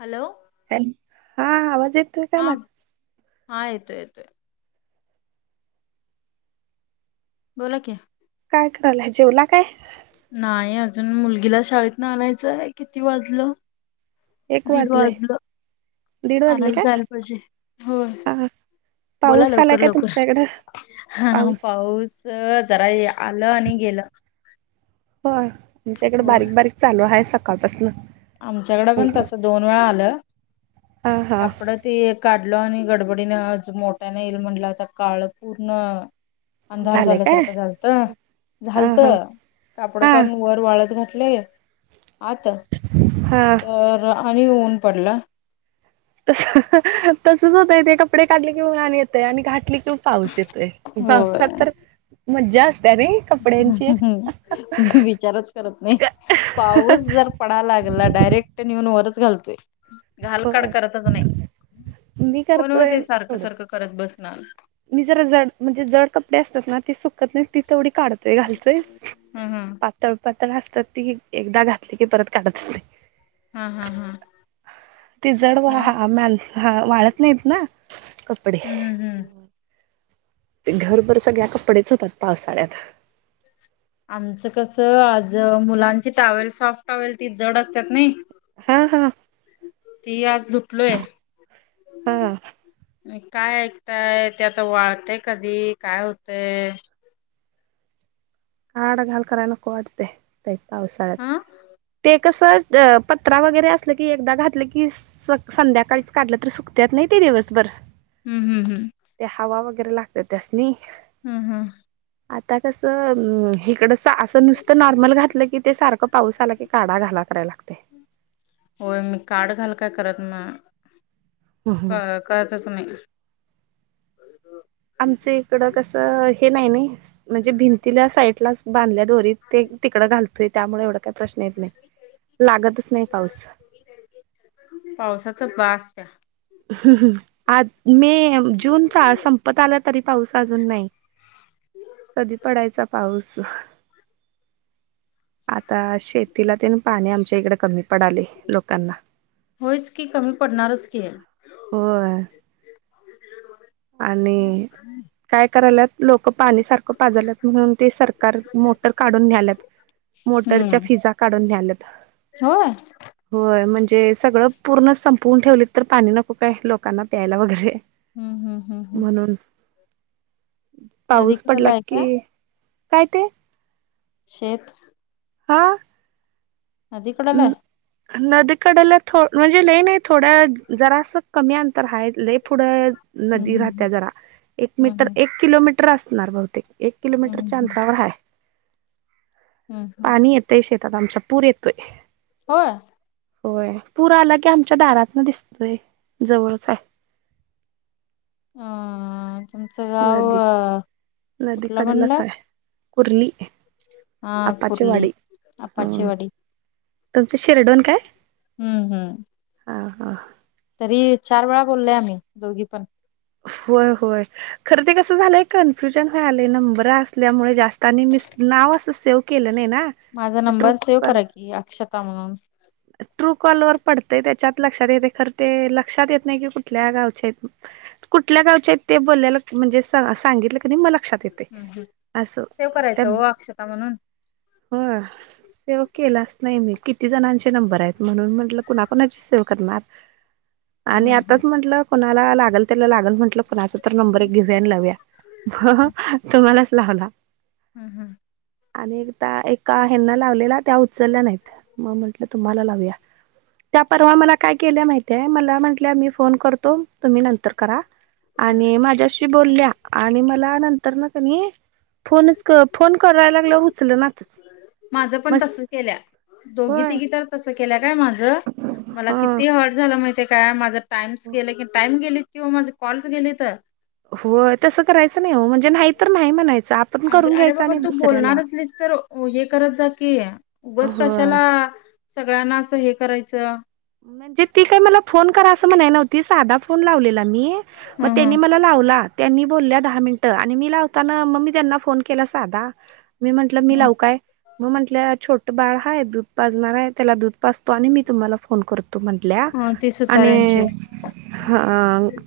Hello ह हा आवाज येतोय, काय हा माझा? हा, येतोय येतोय. बोला कि. काय करालाय, जेवला काय? नाही, अजून मुलगीला शाळेत न आणायचंय किती वाजलं? एक दीड वाजलय वाजलं दीड वाजले आणायला काय जायला पाहिजे, होय. हा बोला पाऊस आलाय लवकर काय लवकर तुमच्याकडं हा पाऊस. जरा आलं आणि गेलं. हो, आमच्या इकडं हो बारीक बारीक चालू आहे, सकाळपासनं. आमच्याकडे पण तस दोन वेळा आलं हा हा कपड ते का ल आणि गडबडीनेज मोठ्यान येईल, म्हटलं आता काळ पूर्ण अंधार झालंय काय झाल्यासारखं झालतं हा हा झालतं कापडं हा काढून वर वाळत घात आता हा तर आणि ऊन पडला. तस तसच होतयं ते कपडे काढले, कि ऊन आणि येतयं आणि घातली त पाऊस येतोय, होय पावसाात तर मजास्त विचारच करत नाही, पाऊस जर पडा लागला डायरेक्ट नेऊन वरचं घालतोय. घाल काड होय करतच नाही, मी कोण ओ करतोय ते सारखं थोडं सारखं करत बसणार. मी जरा जड म्हणजे, जड कपडे असतात. ना ते सुकत नाही तेवढी काढतोय, घालतोय. ह ह पातळ असतात, ती एकदा घातली की, परत काढतच नाही. हा हा हा ती जड [unintelligible] मग हा वाळत नाहीत, ना. कपडे. हम्म हम हम्म! ते घरभर सगळ्या कपडेच होतात, पावसाळ्यात. आमचं कसं आज मुलांची टाँवेल सॉफ्टवेल ती जड असतात नाही. हा हा ती आज हा [unintelligible] काय ऐकताय? ते आता वाळतय कधी, काय होतंय? काड घाल कराय नको, वाटतयं पावसाळ्यात हा. ते कस पत्रा वगैरे असलं, की एकदा घातलं की, संध्याकाळीच काढलं तर सुकत्यात दिवसभर हम्म हम्म हम्म! [unintelligible] लागतात त्यासनी हम्म हम! आता कसं हिकडं असं नुसतं नॉर्मल घातलं. की ते सारखं पाऊस आलं. की काढा घाला कराय लागतयं. हो मी काड घाल काय करत म करतच नाही आमच इकड कसं हे नाही नाही म्हणजे भिंतीला साईड लाच बांधल्या दोरीत ते तिकडं घालतोय त्यामुळे एवढ काय प्रश्न येत नाही लागतच नाही पाऊस पावसाच बास त्या हम् ह् आज मे जूनचा संपत आला तरी पाऊस अजून नाही कधी पडायचा पाऊस आता शेतीला ते ना पाणी आमच्या इकडे कमी पडले लोकांना होयच की कमी पडणारच की होय आणि काय करायलात लोक पाणी सारखं पाजलत म्हणून ते सरकार मोटर काढून न्यालात मोटरच्या हम्म फिजा काढून घ्याल्या होय. होय म्हणजे े सगळं पूर्ण संपवून ठेवली तर पाणी नको काय लोकांना प्यायला वगैरे हम् हम्म हम्म हम्म. म्हणून पाऊस पडला नदीकडला आहे की काय काय ते शेत हा अदीकडले नदीकडेला ो म्हणजे लईन थोड्या जरास कमी आण तर हा पुढ हम्म नदी राहत हम्म. जरा एक हम्म मीटर हम्म एक किलोमीटर तर असणार बहुतेक एक किलोमीटरच्या हम्म अंतरावर आहे हम्म हम्म पाणी येतय शेतात आमच्या पूर येतोय होय होय पूर आला की आमच्या दारात न दिसतोय जवळच आहे ह.. तुमचं गाव अ नदी कडलाच हाय कुर्ली हा आप्पाची कुर्ली वाडी ह आपाचीवाडी तुमचं शिरडोन काय हम्म हम्म हा हा तरी चार वेळा बोललोय आम्ही दोघी पण होय होय खर ते कस झालंय कन्फ्युजन व्हालय नंबर असल्यामुळे जास्त आणि मिस नाव असं सेव्ह केलं नाही ना माझा ते नंबर सेव करा की अक्षता म्हणून करते ट्रू कॉल वर पडतय त्याच्यात लक्षात येते खर ते लक्षात येत नाही की कुठल्या गावच्या आहेत फक्त कुठल्या गावच्या आहेत ते बोलल्यालत त. म्हणजे सांगितलं तरी म लक्षात येते हम्म हम्म असं सेव्ह त्या करायचं हो अक्षता म्हणून हो सेव केलाच नाही मी किती जणांची एक नंबर हाय बराय मग मी म्हंटल कुणाकुणाची सेव्ह करणार हम्म आणि हम्म हम्म आत्ताच म्हंटल कोणाला लागल त्याला लागल म्हंटलं कुणाच तर नंबर घेऊया आणि लावूया ह. ह. तुम्हालाच लावला हम् हम्म आणि एकदा एका हेना लावलेला त्या उचलल्या नाहीत मग म्हटलं तुम्हाला लावूया त्या परवा मला काय केल्या माहितीय मला म्हटल्या मी फोन करतो तुम्ही नंतर करा हम्म. आणि माझ्याशी बोलल्या आणि मला नंतर न कणी फोनच फोन करायला लागलोय उचलना तच माझं पण तस केल्या दोघी होय तिघी तर तस केल्या काय माझ मला हा किती हर्ट झालं माहिताय काय माझा टाइम्स गेलं की टाइम गेलं क किंवा माझे कॉलच गेले तर होय तसं करायचं नाही हो म्हण जे नाही तर नाही म्हणायच आपण अग करून अरे घ्यायच बाबा आणि तू दुसऱ्याला कि उगच होय कशाला सगळ्यांना अस हे करायचं म्हणजे ती काय मला फोन करा असं म्हणाय नव्हती साधा फोन लावलेला मी मग ह त्यांनी मला लावला त्यांनी बोलल्या दहा मिनटं आणि मी लावताना मग मी त्यांना फोन केला साधा मी म्हंटलं मी लावू काय मग म्हटलं छोटं बाळ हाय दूध पाजणार आहे त्याला दूध पाजतो आणि मी तुम्हाला फोन करतो म्हंटल्या ह ती आणि सुतारांची ह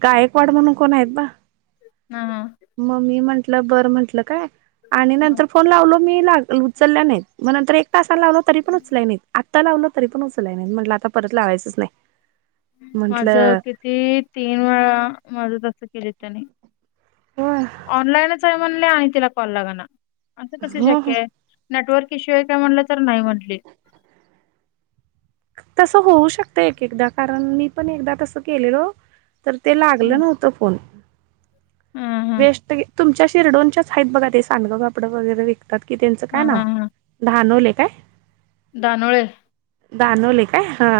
गायकवाड म्हणून कोण आहेत बा हा हा मग मी म्हंटलं बरं म्हंटलं काय आणि नंतर फोन लावलो मी लाग उचलल्या नाहीत मग नंतर एक तासाला लावलं तरी पण उचलाय नाहीत आत्ता लावलं तरी पण उचलाय नाहीत म्हटलं आता परत लावायचंच नाही माझ म्हंटलं किती तीन वेळा माझ तस केलं त्यांनी होय ऑनलाईनच आहे म्हणल आणि तिला कॉल लागना असं कस हो शक्य हो आहे नेटवर्क ईशू हाय काय म्हणलं तर नाही म्हटली तसं होऊ शकत एक एकदा कारण मी पण एकदा तसं केलेल तर ते लागलं नव्हतं फोन हां हां वेस्ट गे तुमच्या शिरडोनच्याच आहेत बघा ते सांडगं कपडं वगैरे विकतात की त्यांचं काय हां नाव हां हां दानोळे काय दानोळे दानवले काय हा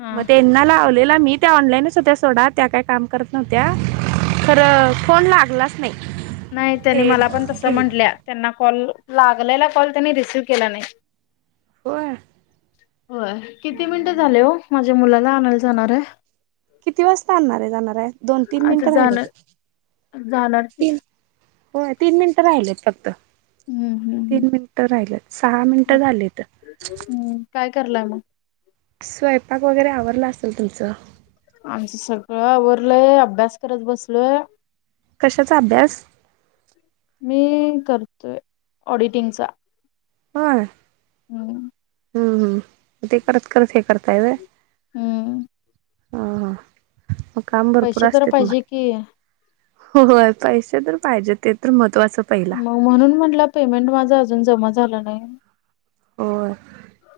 हां मग त्यांना लावले.. मी त्या ऑनलाईनच होत्या सोडा त्या काय काम करत नव्हत्या. खरं फोन लागलाच नाही. नाही त्यांनी ते मला पण तस गेल म्हटल्या त्यांना कॉल.. लागलेला कॉल त्यांनी रिसिव केला नाही. होय. होय किती मिनिटं हम्म. झाले हो माझ्या मुलाला आणायला जाणार आहे. किती वाजता आणणार आहे जाणार आहे. दोन तीन आता मिनटं राहिल जाणार त जाणार की तीन.. होय तीन मिनिटं राहिलेत फक्त. हम्म हम्म हम्म तीन मिनिट राहिले सहा मिनिटं झाली तर.. करलाम.. स्वयंपाक वगैरे आववरडला असेल तुमचं. आमचं सगळं वरलय अभ्यास करत बसलोय. कशाचा अभ्यास? मी करतोय ऑडिटिंगचा. हो. हम्म. हम्म हम् ते करत करत हे करताय. हम्म. अ मग काम भरपूर पैसे तर असते पाहिजे तुम्हाला. की होय पैसे तर पाहिजे ते तर म.. मग म्हणून म्हटलं पेमेंट माझा अजून जमा झाला नाही. हो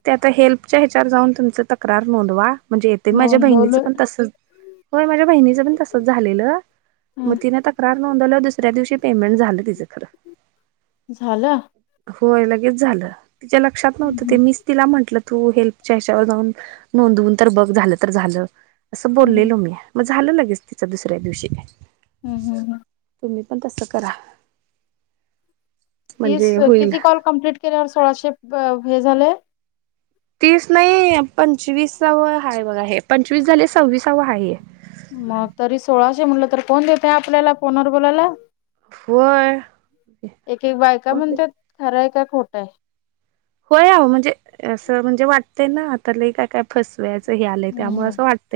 ते आता हेल्पच्या ह्याच्यावर जाऊन तुमच तक्रार नोंदवा! म्हणजे येते माझ्या बहिणीचं नोंदवलं पण तसच होय माझ्या बहिणीचं पण तसच झालेलं. मग तिने तक्रार नोंदवल्या दुसऱ्या दिवशी पेमेंट झालं तिचं खरं. झालं! हो लगेच झालं तिच्या लक्षात हं नव्हतं ते हं मी तिला म्हटलं.. तू हेल्पच्या हच्यावर जाऊन नोंदवून तर बघ झालं तर झालं असं बोललेलो मी.. झालं लगेच तिच दुसऱ्या दिवशी.. हम्म हम् हम्. तुम्ही पण तसं करा. तीस म्हणजे होईल किती कॉल कमप्लट केल्यावर सोळाशे हे झाले? तीस नाही पंचवीसव आहेा बघा हे. पंचवीस झाले सव्वीसावा आहे. मग तरी सोळाशे म्हटलं तर कोण देतय आपल्याला फोनवर बोलाला. होय एक एक बायका म्हणत खरंय का खोट आहे. हो या म्हणजे असं म्हणजे वाटतय ना आता लही काय काय फसवया.. आलंय हं त्यामुळे हं असं वाटत.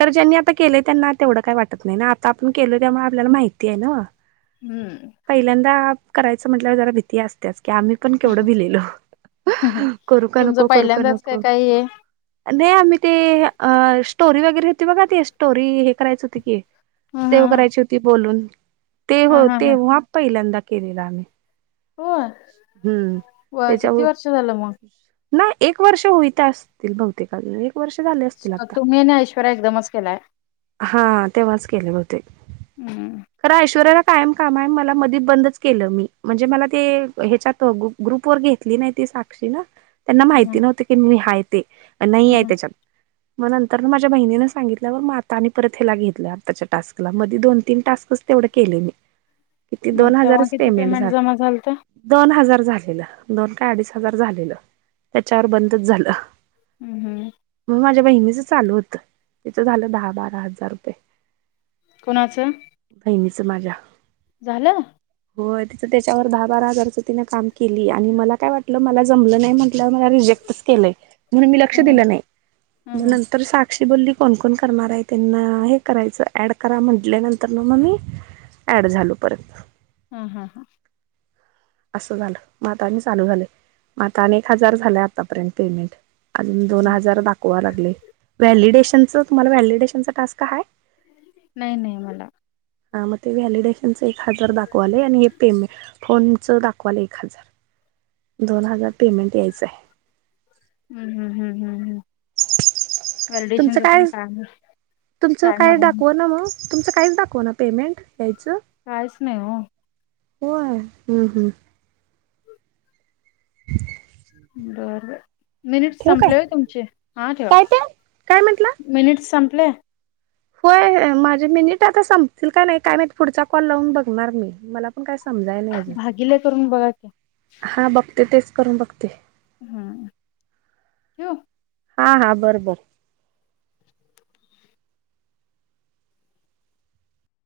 तर ज्यांनी आता केलेय त्यांना तेवढं काय वाटत नाही ना आता आपण केल त्यामुळे आपल्याला माहिती आहे ना. हम्म पहिल्यांदा करायचं म्हटल्यावर जरा भीती असतेच की आम्ही पण केवढं भिलेलो. करू का तुमचं नको करू का पहिल्यांदाच काय नको. काही हे नाही आम्ही.. ते स्टोरी वगैरे होती बघा ते स्टोरी हे करायच होती की! हं सेव हं करायची होती बोलून. ते हो हं हं ते हं हो हा पहिल्यांदा केलेला आम्ही. होय हम्म त्याच्यावर.. कल म. नाही एक वर्ष होईत असतील बहुतेकून.. वर्ष झाले असतील आता तुम्ही आणि ऐश्वर्या एकदमच केलाय हा तेव्हाच केलेले होते. हं हं खरा ऐश्वर्याला.. कायम काम आहे मला मध्ये बंदच केलं मी म्हणजे मला ते ह्याच्यात ग्रुप वर घेतली नाही साक्षी ना त्यांना माहिती हं नव्हते की हाय ते नाही हं, आहे हं. त्याच्यात मग नंतर माझ्या बहिणीनें सांगितलंवर मग आता परत ह्याला घेतलं आताच्या टास्कला मध्ये दोन तीन टास्कच एवढं केलं मी किती मग दोन तेव्हा हजारच किती पेमेंट झालंय जमा झालत दोन हजार झालेलं दोन का अडीच हजार झालेलं त्याच्यावर बंदच झालं हम्म हम्म बहीणी च चालू होत तिच झालं दहा बारा हजार रुपये कोणाचं समाजा झालं हो तिचं त्याच्यावर दहा बारा हजारच तिने काम केली आणि मला काय वाटलं मला जमलं नाही म्हण तिला मला रीजेक्ट केलय म्हणून मी लक्ष हं हं दिलं नाही हं म नंतर सां अशी बोली कोण कोण करणार आहे त्यांना हे करायचं ऍड करा म्हटल्यानंतर ना मग मी ऍड झालो परत हा हा हा असं झालं म आता आणि चालू झालं म आता आणि एक हजार झालं आतापर्यंत पेमेंट अजून दोन हं. हजार दाखवा लागले व्हॅलिडेशनच तुम्हाला व्हॅलिडेशनचा टास्क हाय नाही नाही मला हा मग ते व्हॅलिडेशनच एक हजार दाखवालय आणि हे पेमेंट फोनच दाख दाखवलाय एक हजार दोन हजार पेमेंट यायचं आहे हम् हम तुमचं काय काम तुमचं काय मला नाही. दाखव ना मग तुमचं काहीच दाखव ना पेमेंट यायचं कायच नाही हो व्हय हम्म हम्म बर बर मिनिट्स ठेवू काय संपले व्हय तुमचे हा ठेवा काय ते काय मिनिट्स संपले व्हय माझे मिनिट आता संपतील का नाही काय माहित पुढचा कॉल लावून बघणार मी मला पण काय समजाय नाही अजून भागिले करून बघा की हा बघते तेच करून बघते हम्म ठेऊ हा हा बर बर